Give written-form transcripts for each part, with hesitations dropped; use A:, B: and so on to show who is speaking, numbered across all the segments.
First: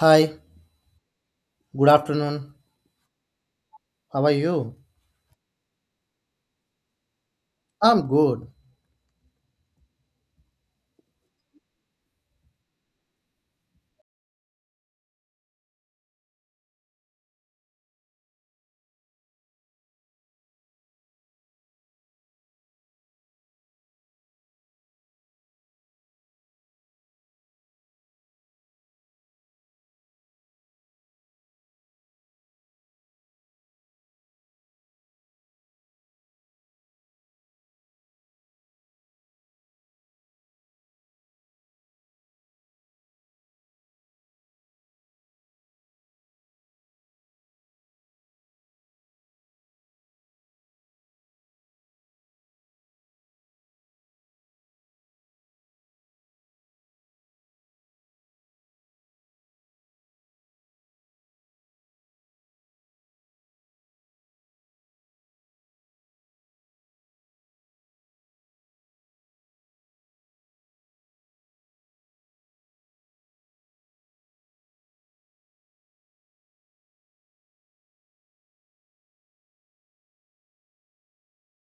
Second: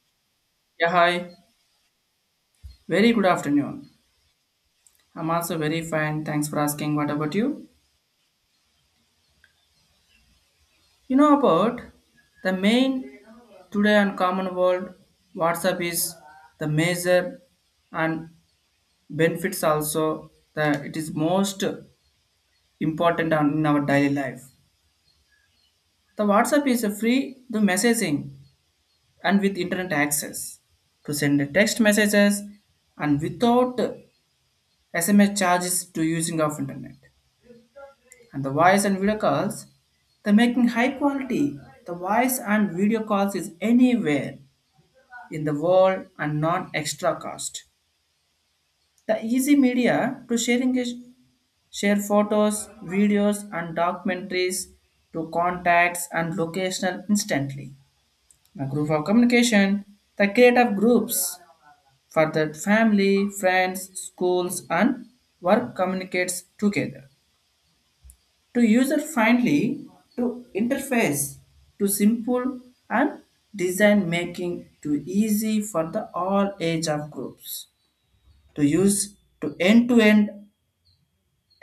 A: Hi,
B: Yeah, hi.
A: good afternoon.
B: Very good afternoon.
A: How are you?
B: I'm also very fine. Thanks for asking. What about you?
A: I'm good.
B: You know about the main today on common world, WhatsApp is the major and benefits also that it is most important on in our daily life. The WhatsApp is a free the messaging and with internet access to send text messages and without SMS charges to using of internet, and the voice and video calls, the making high quality, the voice and video calls is anywhere in the world and not extra cost. The easy media to sharing is share photos, videos and documentaries to contacts and locational instantly. The group of communication, the creative groups for the family, friends, schools and work communicates together. To user-friendly, to interface, to simple and design making to easy for the all age of groups to use, to end-to-end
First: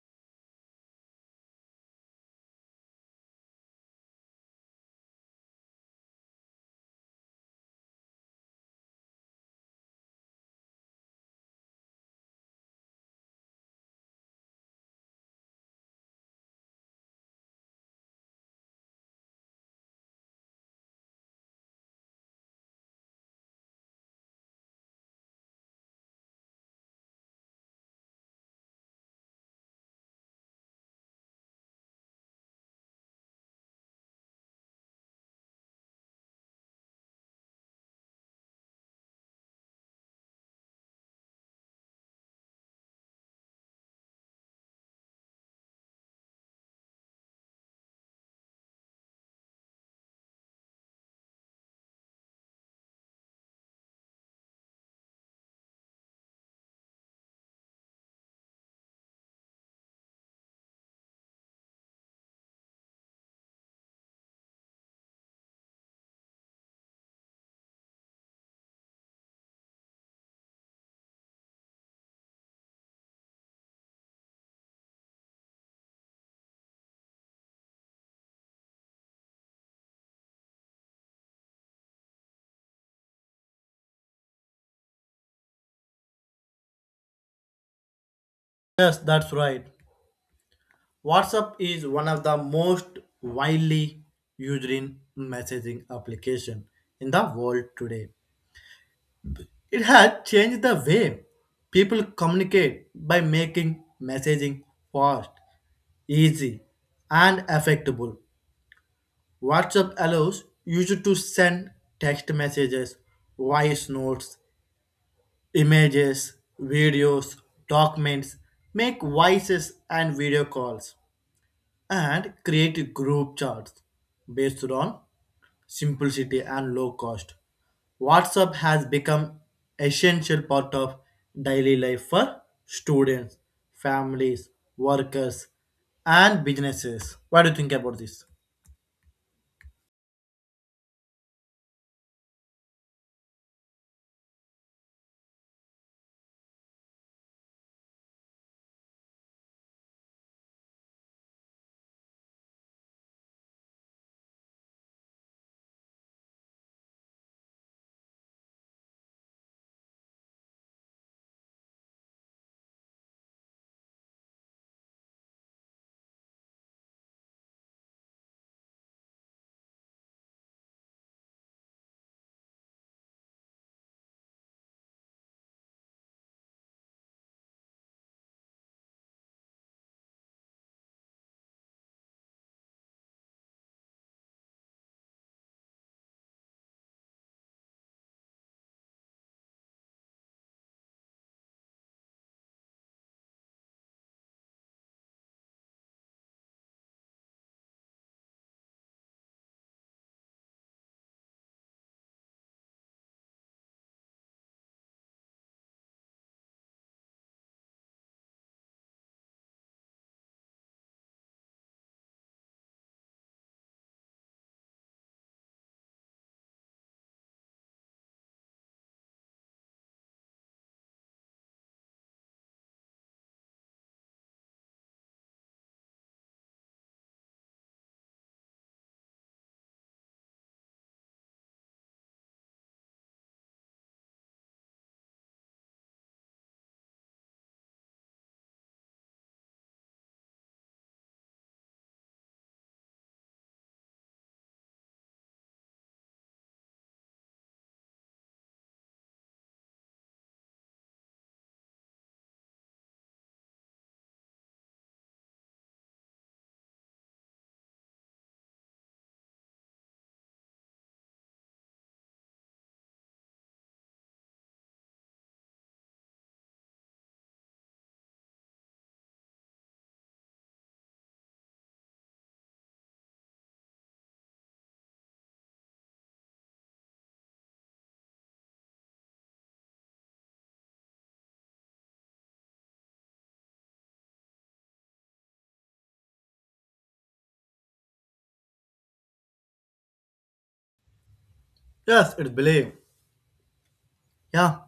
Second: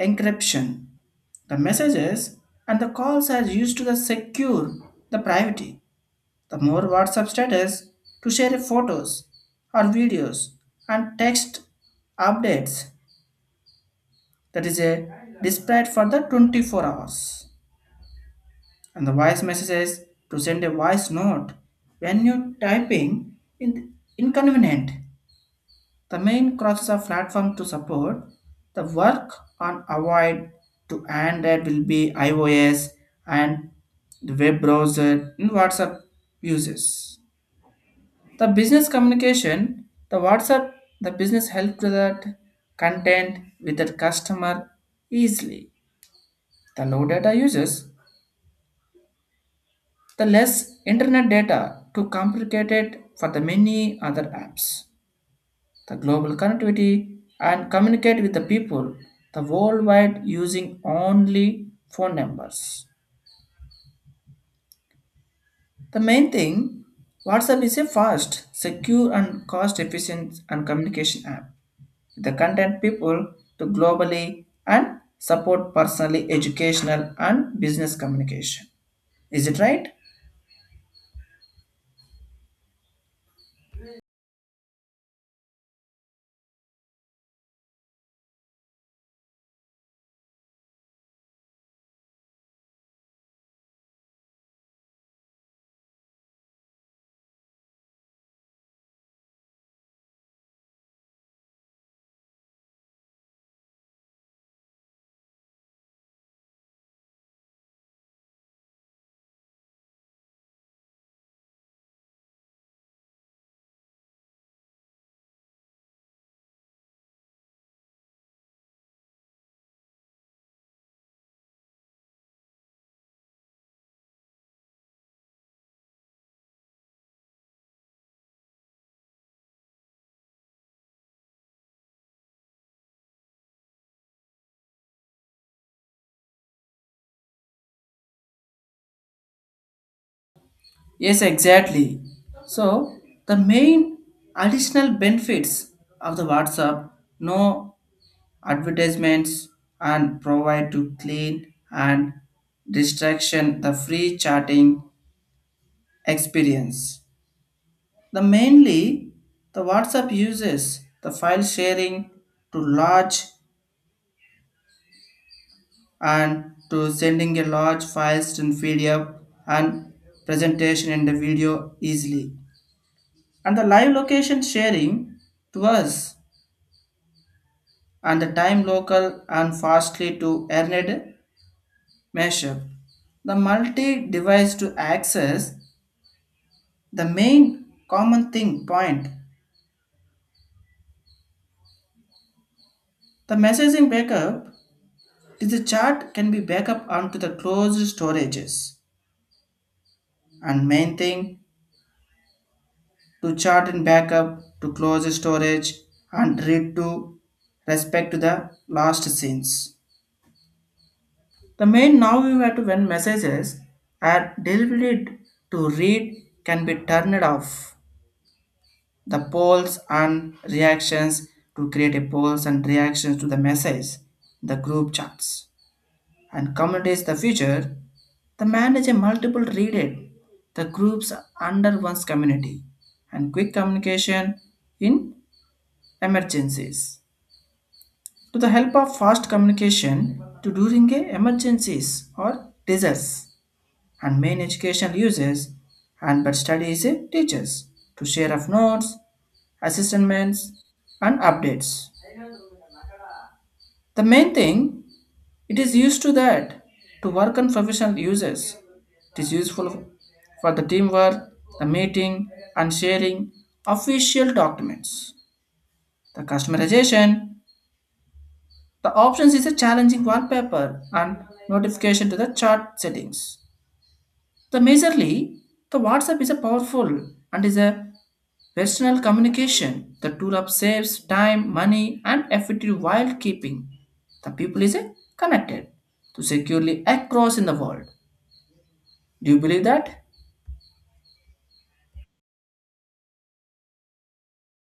B: encryption, the messages and the calls are used to the secure, the privacy. The more WhatsApp status to share photos or videos and text updates that is a displayed for the 24 hours. And the voice message is to send a voice note. When you're typing, in inconvenient. The main crosses of platform to support the work on avoid to Android will be iOS, and the web browser in WhatsApp uses. The business communication, the WhatsApp, the business help to that content with the customer easily. The low data users, the less internet data too complicated for the many other apps. The global connectivity and communicate with the people the worldwide using only phone numbers. The main thing, WhatsApp is a fast, secure and cost efficient and communication app. The content people to globally and support personally educational and business communication. Is it right?
A: Yes, that's right. WhatsApp is one of the most widely used in messaging application in the world today. It has changed the way people communicate by making messaging fast, easy, and affectable. WhatsApp allows users to send text messages, voice notes, images, videos, documents, make voices and video calls, and create group chats based on simplicity and low cost. WhatsApp has become essential part of daily life for students, families, workers, and businesses. What do you think about this?
B: Yes, exactly. So the main additional benefits of the WhatsApp, no advertisements and provide to clean and distraction the free chatting experience. The mainly the WhatsApp uses the file sharing to large and to sending a large files in PDF and presentation in the video easily, and the live location sharing to us and the time local and fastly to earned measure. The multi-device to access, the main common thing point. The messaging backup is the chart can be backup onto the closed storages, and main thing to chart and backup to closed storage and read to respect to the last scenes. The main now you have to, when messages are delivered to read, can be turned off. The polls and reactions to create a polls and reactions to the message, the group chats and communities the future, the manager multiple read it, the groups under one's community and quick communication in emergencies. To the help of fast communication to during a emergencies or disasters, and main educational uses, and but study is a teachers to share of notes, assessments and updates. The main thing, it is used to that to work on professional uses. It is useful for the teamwork, the meeting and sharing official documents. The customization, the options is a challenging wallpaper and notification to the chart settings. The majorly, the WhatsApp is a powerful and is a personal communication. The tool saves time, money, and effective while keeping the people is a connected to securely across in the world. Do you believe that?
A: Yes, it's believe. Yeah,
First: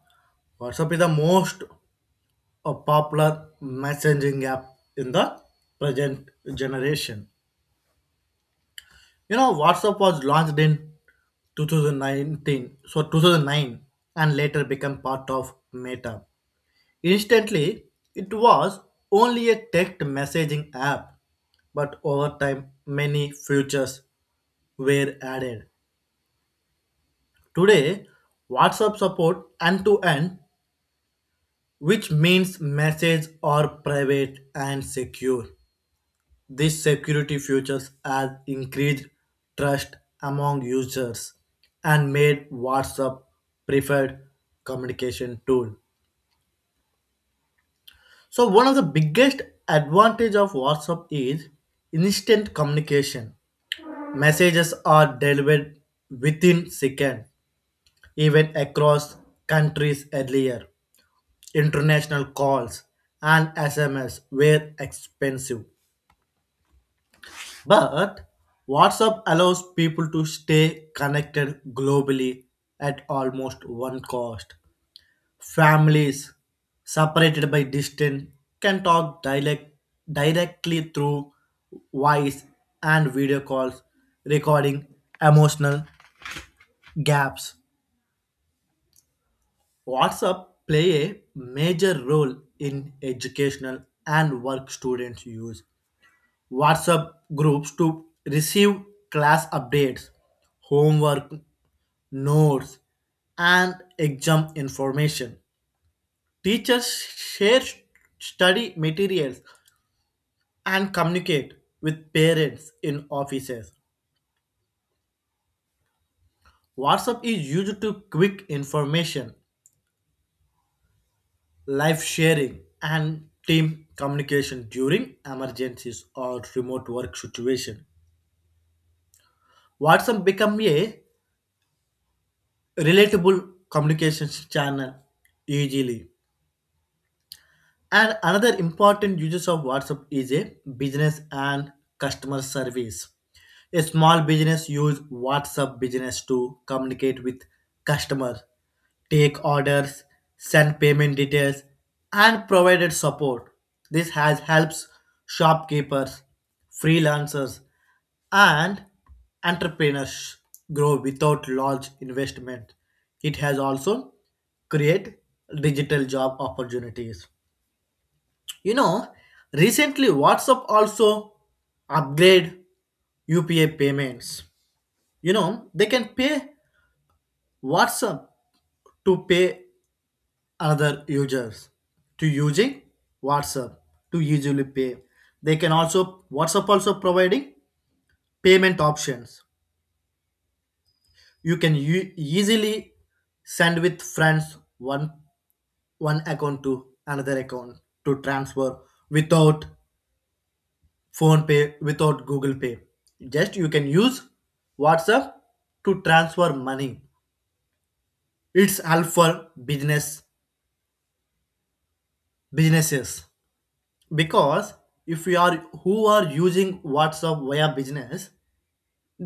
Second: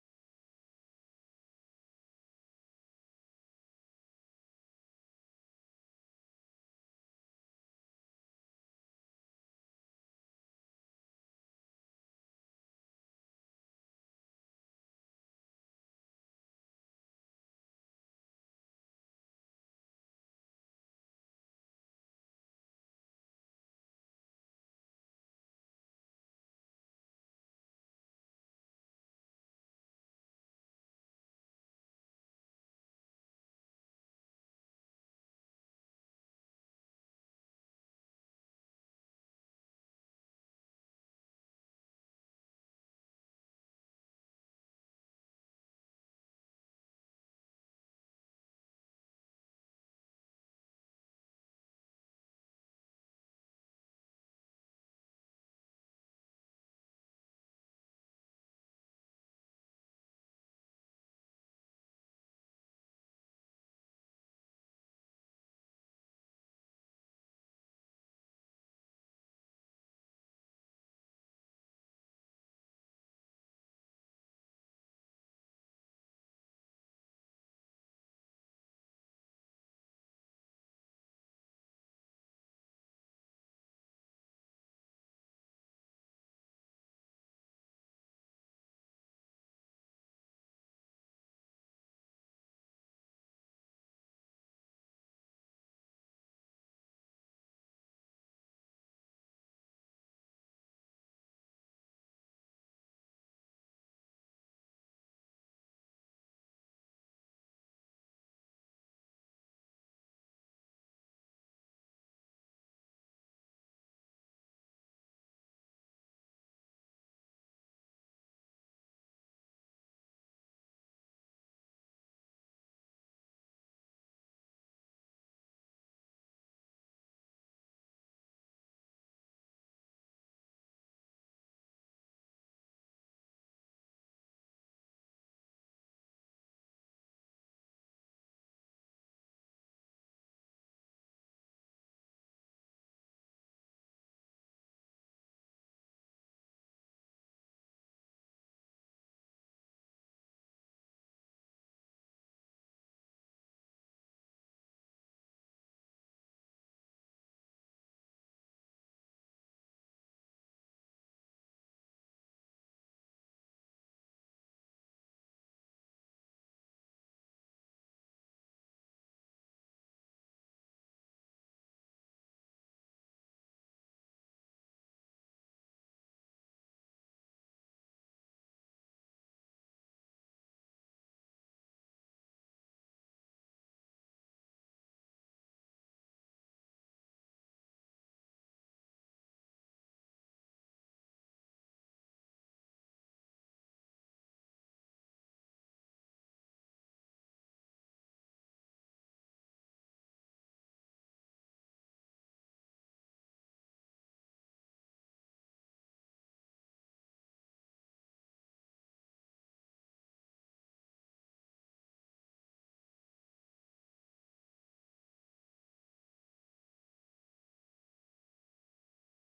A: WhatsApp is the most popular messaging app in the present generation. You know, WhatsApp was launched in 2019, so 2009, and later became part of Meta. Instantly, it was only a text messaging app, but over time, many features were added. Today, WhatsApp support end to end, which means messages are private and secure. This security features has increased trust among users and made WhatsApp preferred communication tool. So one of the biggest advantage of WhatsApp is instant communication. Messages are delivered within seconds, even across countries earlier. International calls and SMS were expensive. But WhatsApp allows people to stay connected globally at almost one cost. Families separated by distance can talk directly through voice and video calls, recording emotional gaps. WhatsApp play a major role in educational and work students use WhatsApp groups to receive class updates, homework, notes, and exam information. Teachers share study materials and communicate with parents in offices. WhatsApp is used to quick information, live sharing, and team communication during emergencies or remote work situation. WhatsApp become a relatable communications channel easily. And another important uses of WhatsApp is a business and customer service. A small business use WhatsApp business to communicate with customers, take orders, send payment details, and provided support. This has helps shopkeepers, freelancers, and entrepreneurs grow without large investment. It has also create digital job opportunities. You know, recently WhatsApp also upgrade UPI payments. You know, they can pay WhatsApp to pay other users to using WhatsApp to easily pay. They can also WhatsApp also providing payment options. You can easily send with friends one account to another account to transfer without phone pay, without Google pay, just you can use WhatsApp to transfer money. It's helpful business businesses, because if you are who are using WhatsApp via business,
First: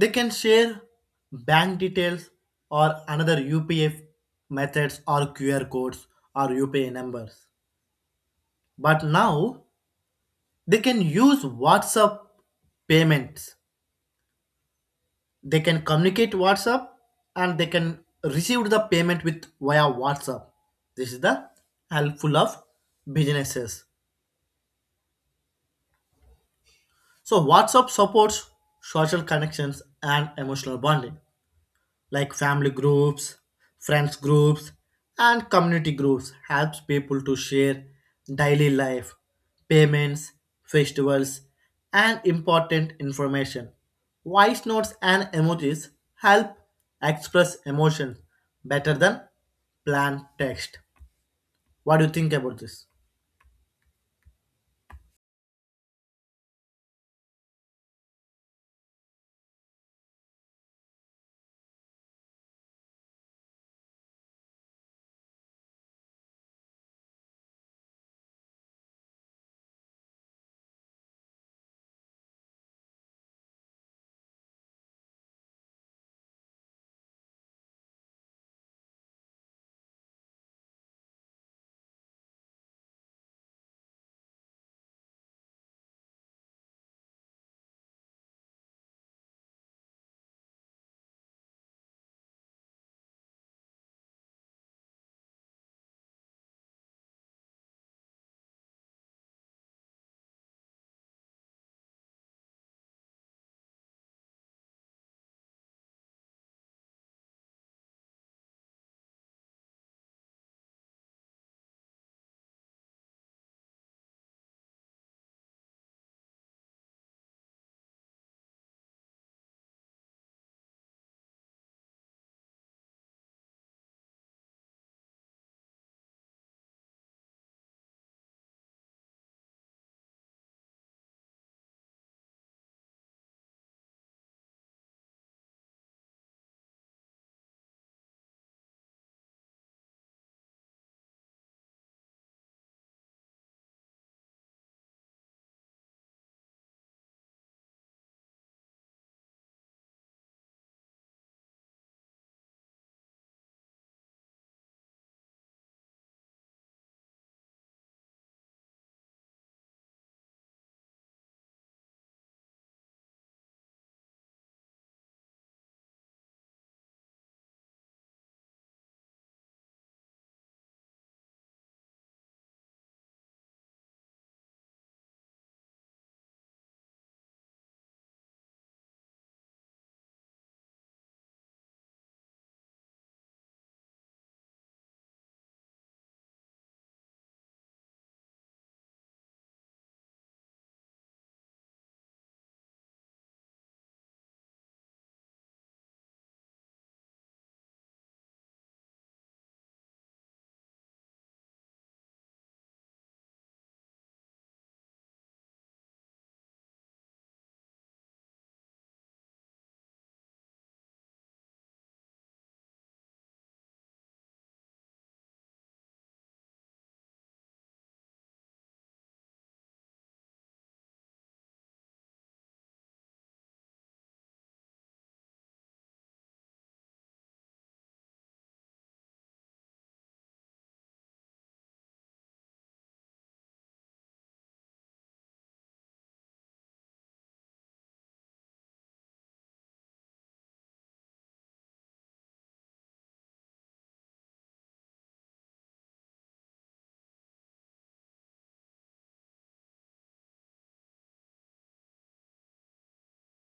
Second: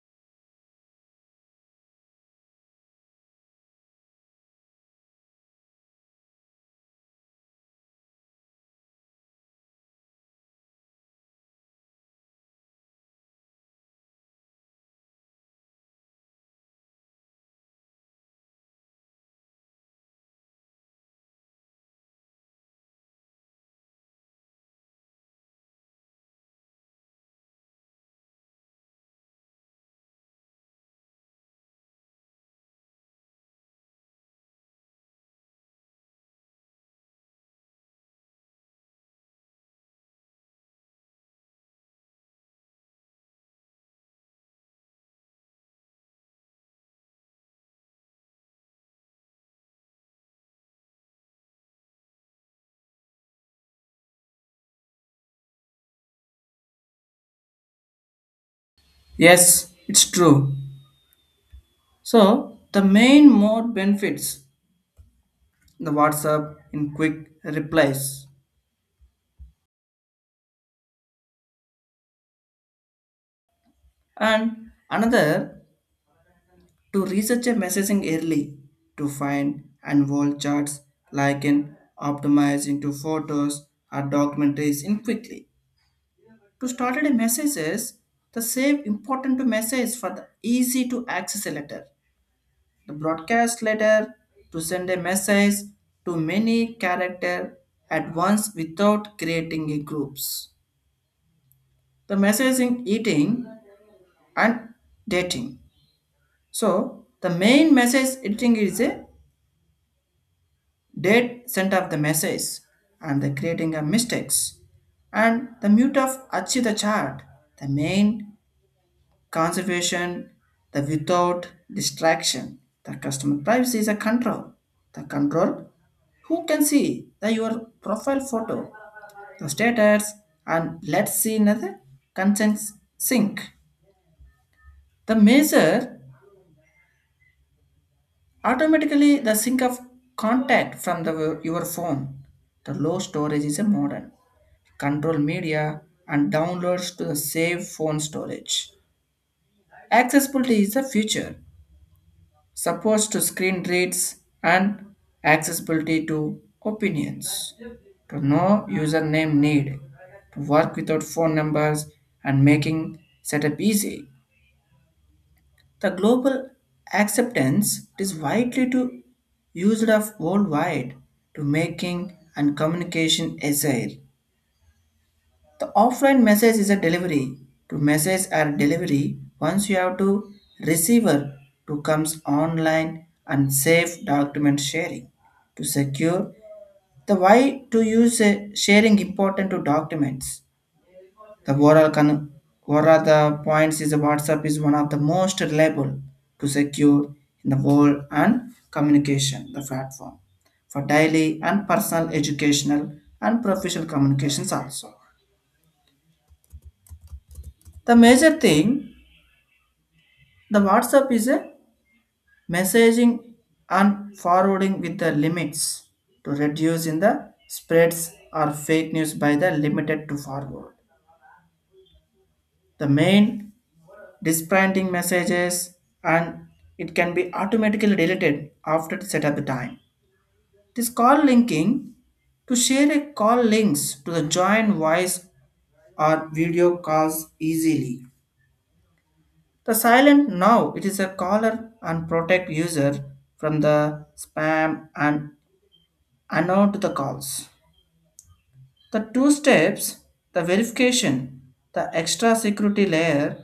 A: they can share bank details or another UPF methods or QR codes or UPA numbers, but now they can use WhatsApp payments. They can communicate WhatsApp and they can receive the payment with via WhatsApp. This is the helpful of businesses. So WhatsApp supports social connections and emotional bonding like family groups, friends groups, and community groups helps people to share daily life, payments, festivals, and important information. Voice notes and emojis help express emotion better than plain text. What do you think about this?
B: Yes, it's true. So the main mode benefits the WhatsApp in quick replies, and another to research a messaging early to find and wall charts like in optimize into photos or documentaries in quickly. To started a messages, the save important to message for the easy to access a letter. The broadcast letter to send a message to many character at once without creating a groups. The messaging eating and dating. So the main message eating is a date sent of the message and the creating of mistakes and the mute of achieve the chart. The main conservation, the without distraction. The customer privacy is a control. The control who can see the your profile photo, the status, and let's see another consent sync. The measure automatically the sync of contact from the your phone. The low storage is a modern. Control media and downloads to the save phone storage. Accessibility is the future. Supposed to screen reads and accessibility to opinions to no username need to work without phone numbers and making setup easy. The global acceptance is widely to used of worldwide to making and communication essay. The offline message is a delivery. To message or delivery, once you have to receiver to comes online, and safe document sharing. To secure the why to use a sharing important to documents. The overall con- what are the points is WhatsApp is one of the most reliable to secure in the world and communication the platform for daily and personal educational and professional communications also. The major thing, the WhatsApp is a messaging and forwarding with the limits to reduce in the spreads or fake news by the limited to forward. The main disappointing messages, and it can be automatically deleted after set up the time. This call linking to share a call links to the join voice or video calls easily. The silent now it is a caller and protect user from the spam and unknown to the calls. The two steps, the verification, the extra security layer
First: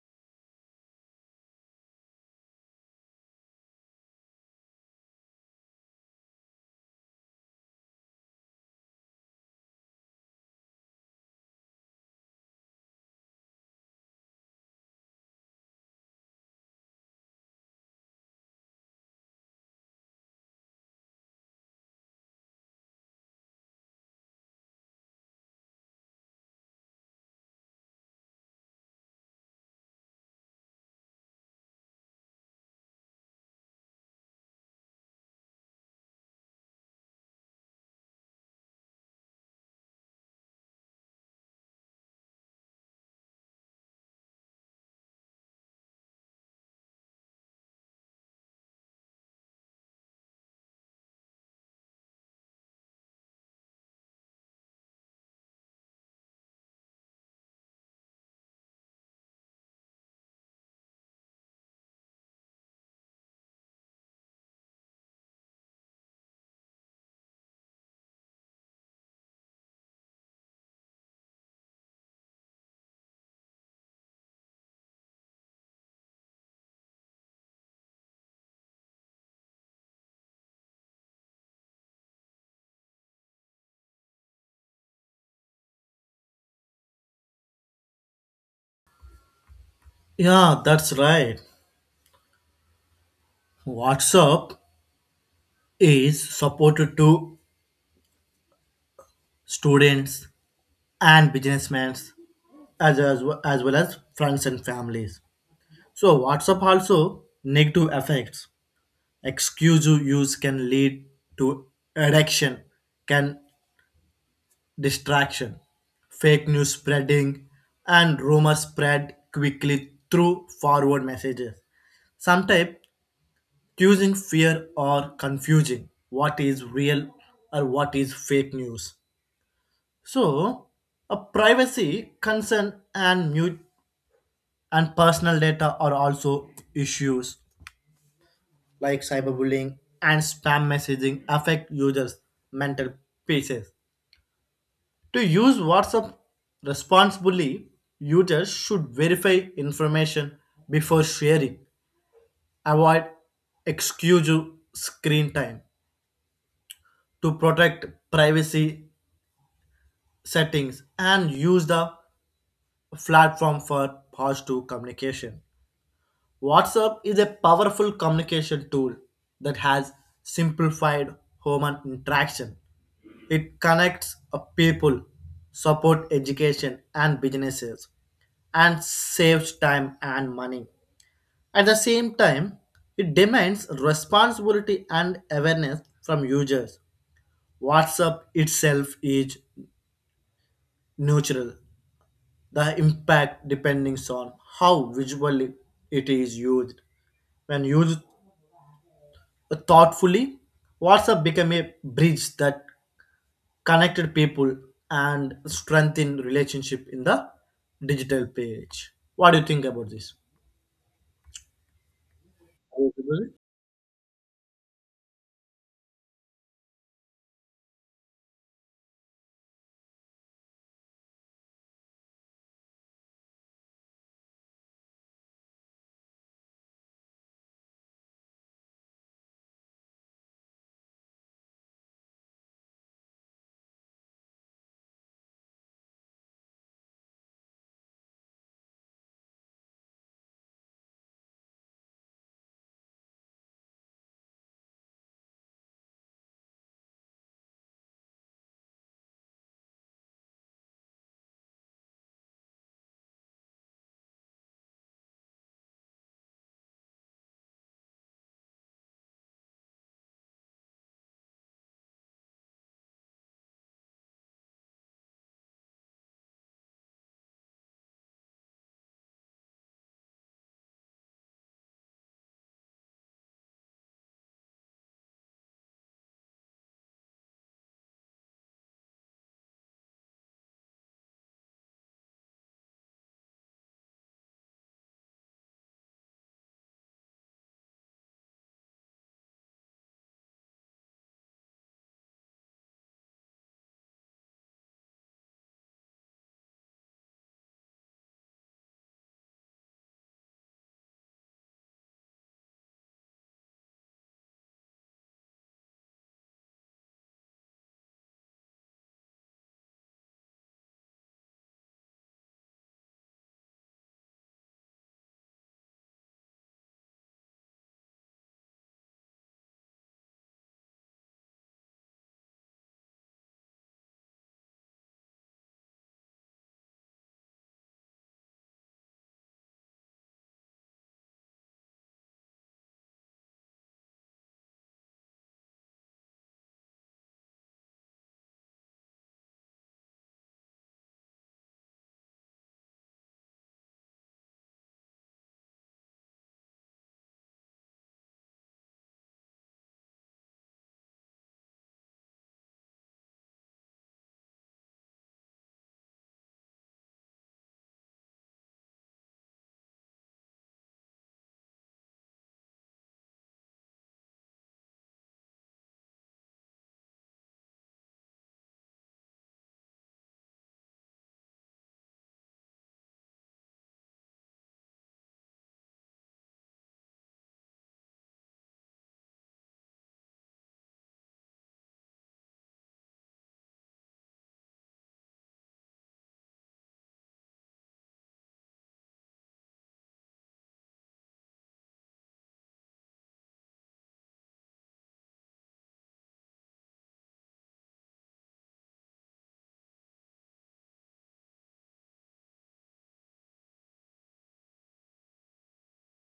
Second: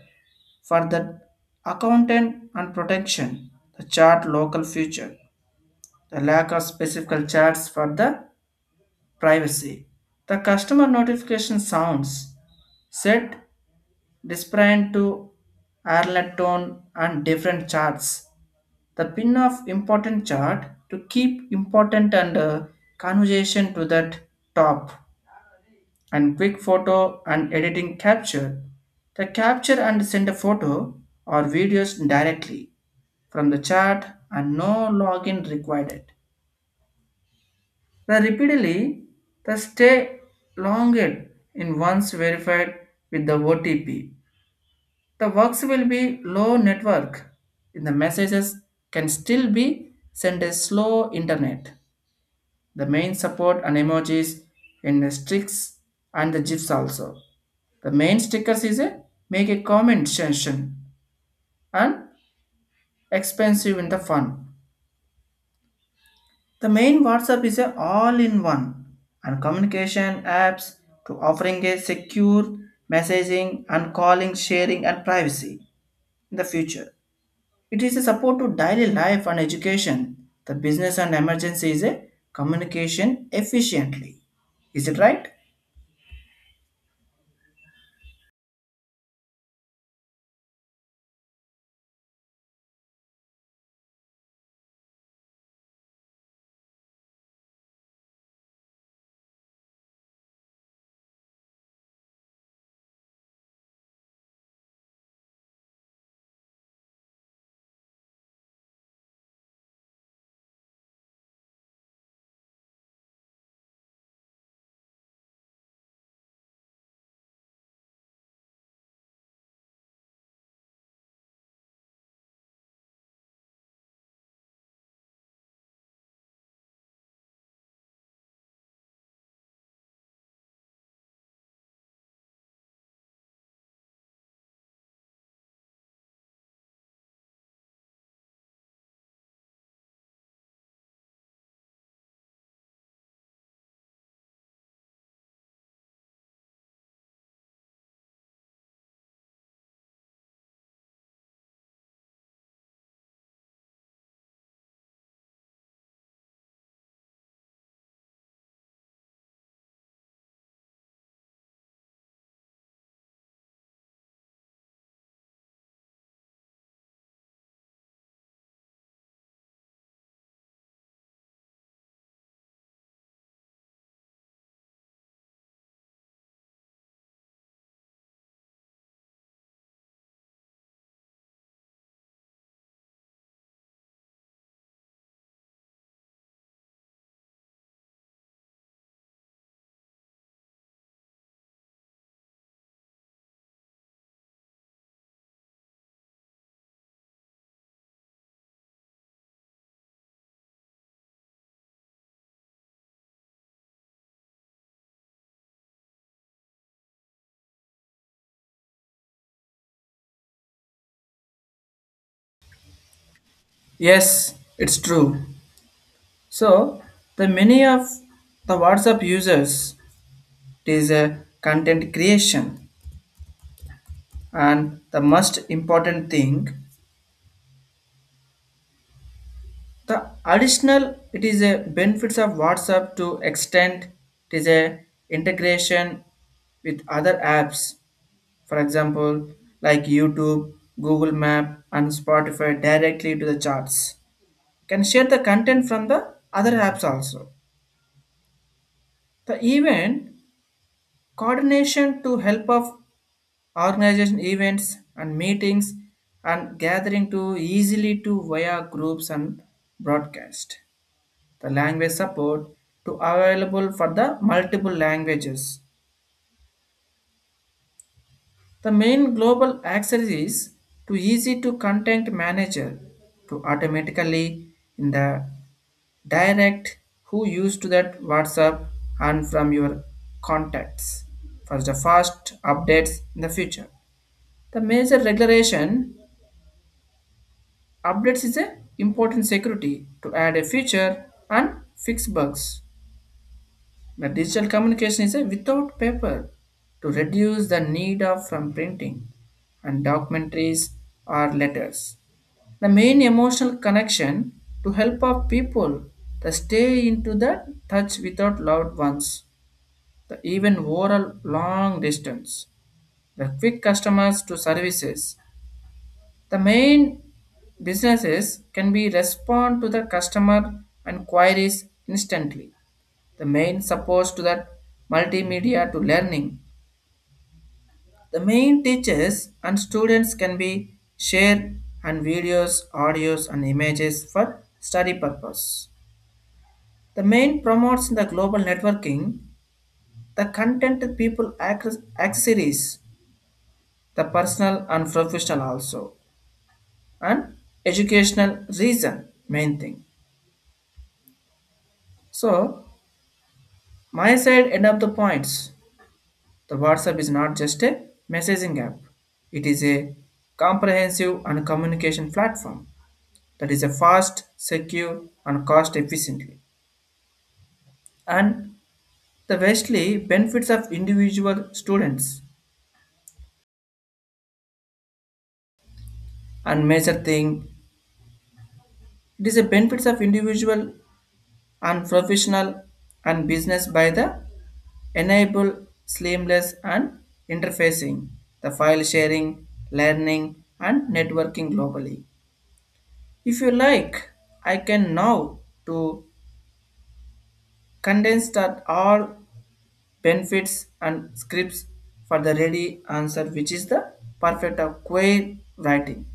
B: for the accountant and protection, the chart local feature, the lack of specific charts for the privacy. The customer notification sounds set disparate to alert tone and different charts. The pin of important chart to keep important and conversation to that top, and quick photo and editing capture. The capture and send a photo or videos directly from the chat, and no login required. The repeatedly the stay longer in once verified with the OTP. The works will be low network. The messages can still be sent as slow internet. The main support and emojis in the sticks and the gifs also. The main stickers is a make a comment section and expensive in the fun. The main WhatsApp is a all-in-one and communication apps to offering a secure messaging and calling, sharing and privacy in the future. It is a support to daily life and education. The business and emergency is a communication efficiently. Is it right?
A: Yeah, that's right. WhatsApp is supported to students and businessmen as well as friends and families. So, WhatsApp also negative effects. Exclusive use can lead to addiction, can distraction, fake news spreading, and rumors spread quickly through forward messages. Sometimes using fear or confusing what is real or what is fake news. So, a privacy concern and personal data are also issues like cyberbullying and spam messaging affect users' mental pieces. To use WhatsApp responsibly, users should verify information before sharing, avoid exclusive screen time to protect privacy settings, and use the platform for positive communication. WhatsApp is a powerful communication tool that has simplified human interaction. It connects people, support education and businesses, and saves time and money. At the same time, it demands responsibility and awareness from users. WhatsApp itself is neutral. The impact depends on how visually it is used. When used thoughtfully, WhatsApp became a bridge that connected people and strengthened relationship in the digital page. What do you think about this?
B: Yes, it's true. So the many of the WhatsApp users it is a content creation, and the most important thing, the additional it is a benefits of WhatsApp to extend, it is a integration with other apps, for example, like YouTube, Google Map and Spotify directly to the charts, can share the content from the other apps also. The event coordination to help of organization events and meetings and gathering to easily to via groups and broadcast, the language support to available for the multiple languages, the main global access is to easy to content manager to automatically in the direct who used to that WhatsApp and from your contacts for the fast updates in the future. The major regulation updates is a important security to add a feature and fix bugs. The digital communication is a without paper to reduce the need of from printing and documentaries or letters. The main emotional connection to help of people to stay into the touch without loved ones. The even overall long distance. The quick customers to services. The main businesses can be respond to the customer and queries instantly. The main supports to that multimedia to learning. The main teachers and students can be share and videos, audios and images for study purpose. The main promotes the global networking, the content that people access, accessories, the personal and professional also, and educational reason main thing. So my side end of the points. The WhatsApp is not just a messaging app. It is a comprehensive and communication platform that is a fast, secure, and cost efficiently. And the vastly benefits of individual students. And major thing, it is the benefits of individual and professional and business by the enable seamless and interfacing the file sharing learning and networking globally. If you like, I can now to condense that all benefits and scripts for the ready answer, which is the perfect of queer writing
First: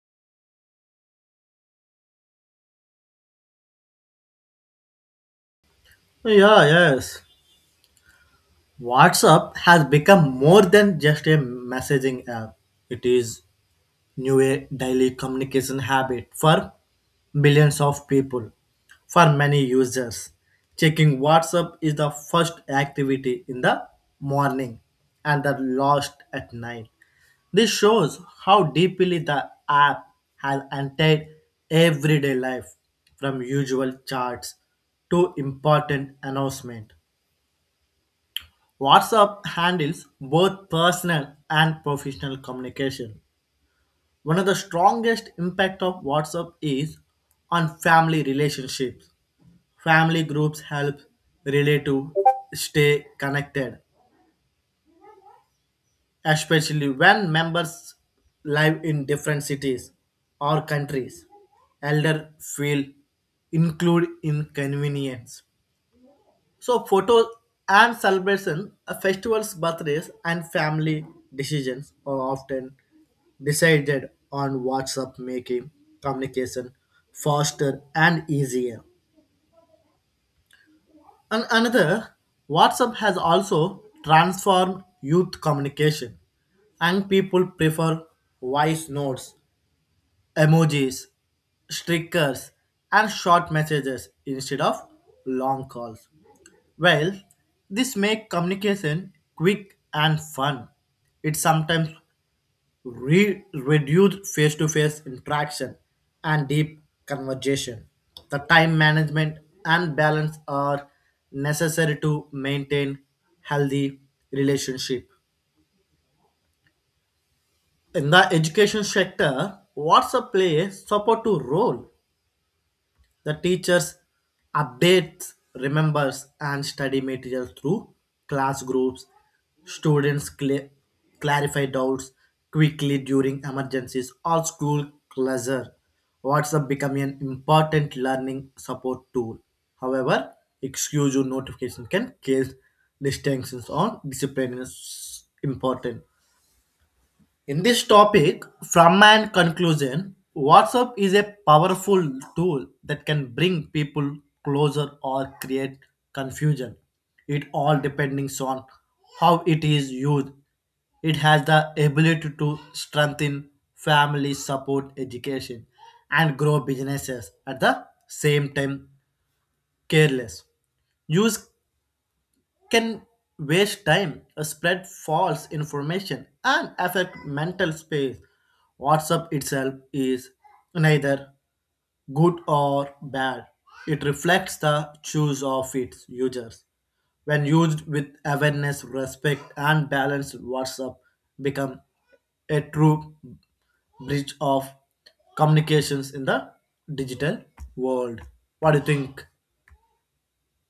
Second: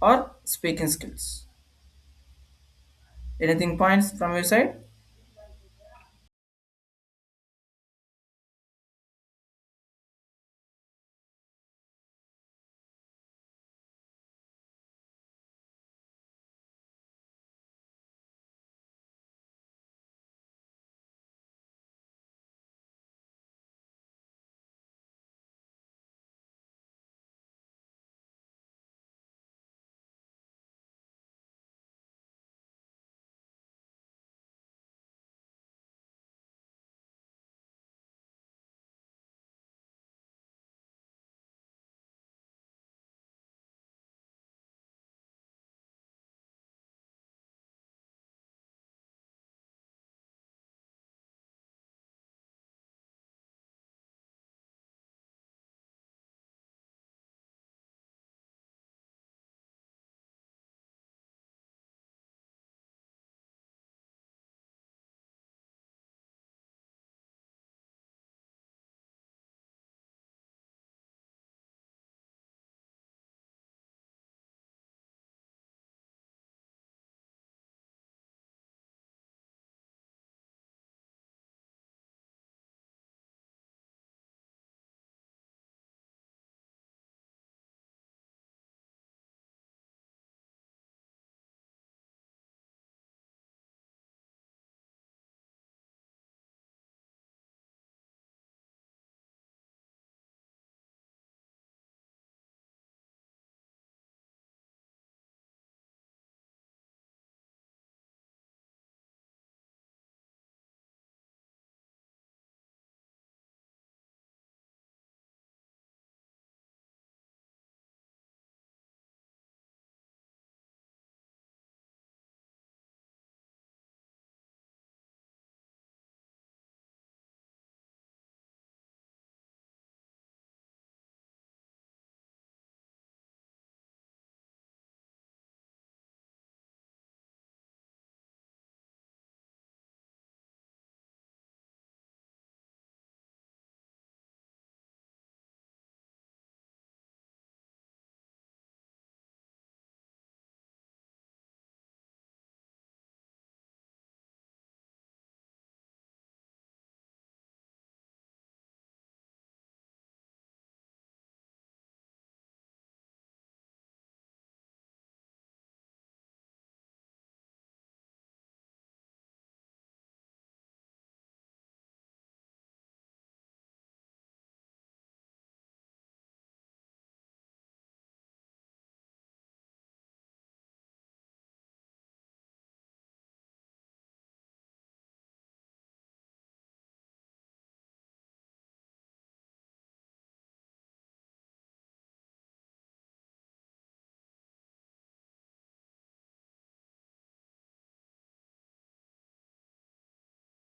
B: or speaking skills. Anything points from your side?
A: Yeah, yes. WhatsApp has become more than just a messaging app. It is new a daily communication habit for billions of people. For many users, checking WhatsApp is the first activity in the morning and the last at night. This shows how deeply the app has entered everyday life from usual chats to important announcement. WhatsApp handles both personal and professional communication one of the strongest impact of WhatsApp is on family relationships. Family groups help relatives stay connected, especially when members live in different cities or countries. Elder feel include in convenience. So photos and festivals, birthdays, and family decisions are often decided on WhatsApp, making communication faster and easier. And another, WhatsApp has also transformed youth communication. Young people prefer voice notes, emojis, stickers, and short messages instead of long calls. Well, this make communication quick and fun. It sometimes reduce face-to-face interaction and deep conversation. The time management and balance are necessary to maintain healthy relationship. In the education sector, what's a play support to role? The teachers updates, remembers, and study materials through class groups. Students clarify doubts quickly during emergencies or school closure. WhatsApp becoming an important learning support tool. However, excuse you notification can cause distinctions on discipline is important. In this topic, from and conclusion, WhatsApp is a powerful tool that can bring people closer or create confusion. It all depending on how it is used. It has the ability to strengthen family support, education, and grow businesses at the same time careless. Use can waste time, spread false information, and affect mental space. WhatsApp itself is neither good or bad. It reflects the choice of its users. When used with awareness, respect, and balance, WhatsApp become a true bridge of communications in the digital world. What do you think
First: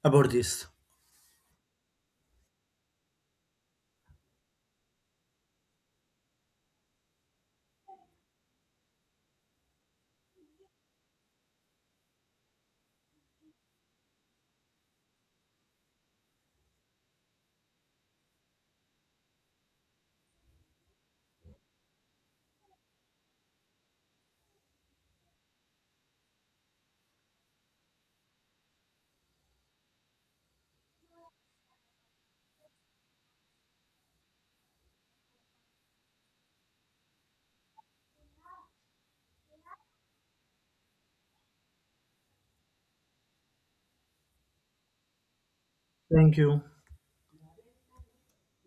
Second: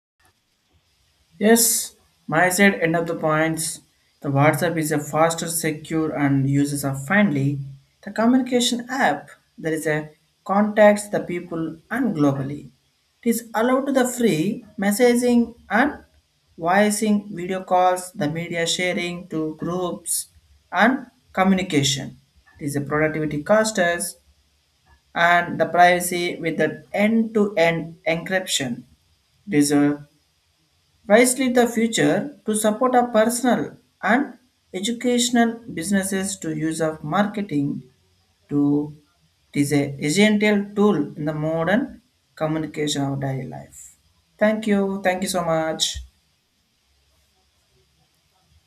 A: about this?
B: Yes, my side end of the points. The WhatsApp is a faster, secure, and users are friendly. The communication app there is a contacts the people and globally. It is allowed to the free messaging and voicing, video calls, the media sharing to groups and communication. It is a productivity costers and the privacy with the end-to-end encryption. It is a wisely the future to support our personal and educational businesses to use of marketing to it is a essential tool in the modern communication of daily life. Thank you. Thank you so much.
A: Thank you.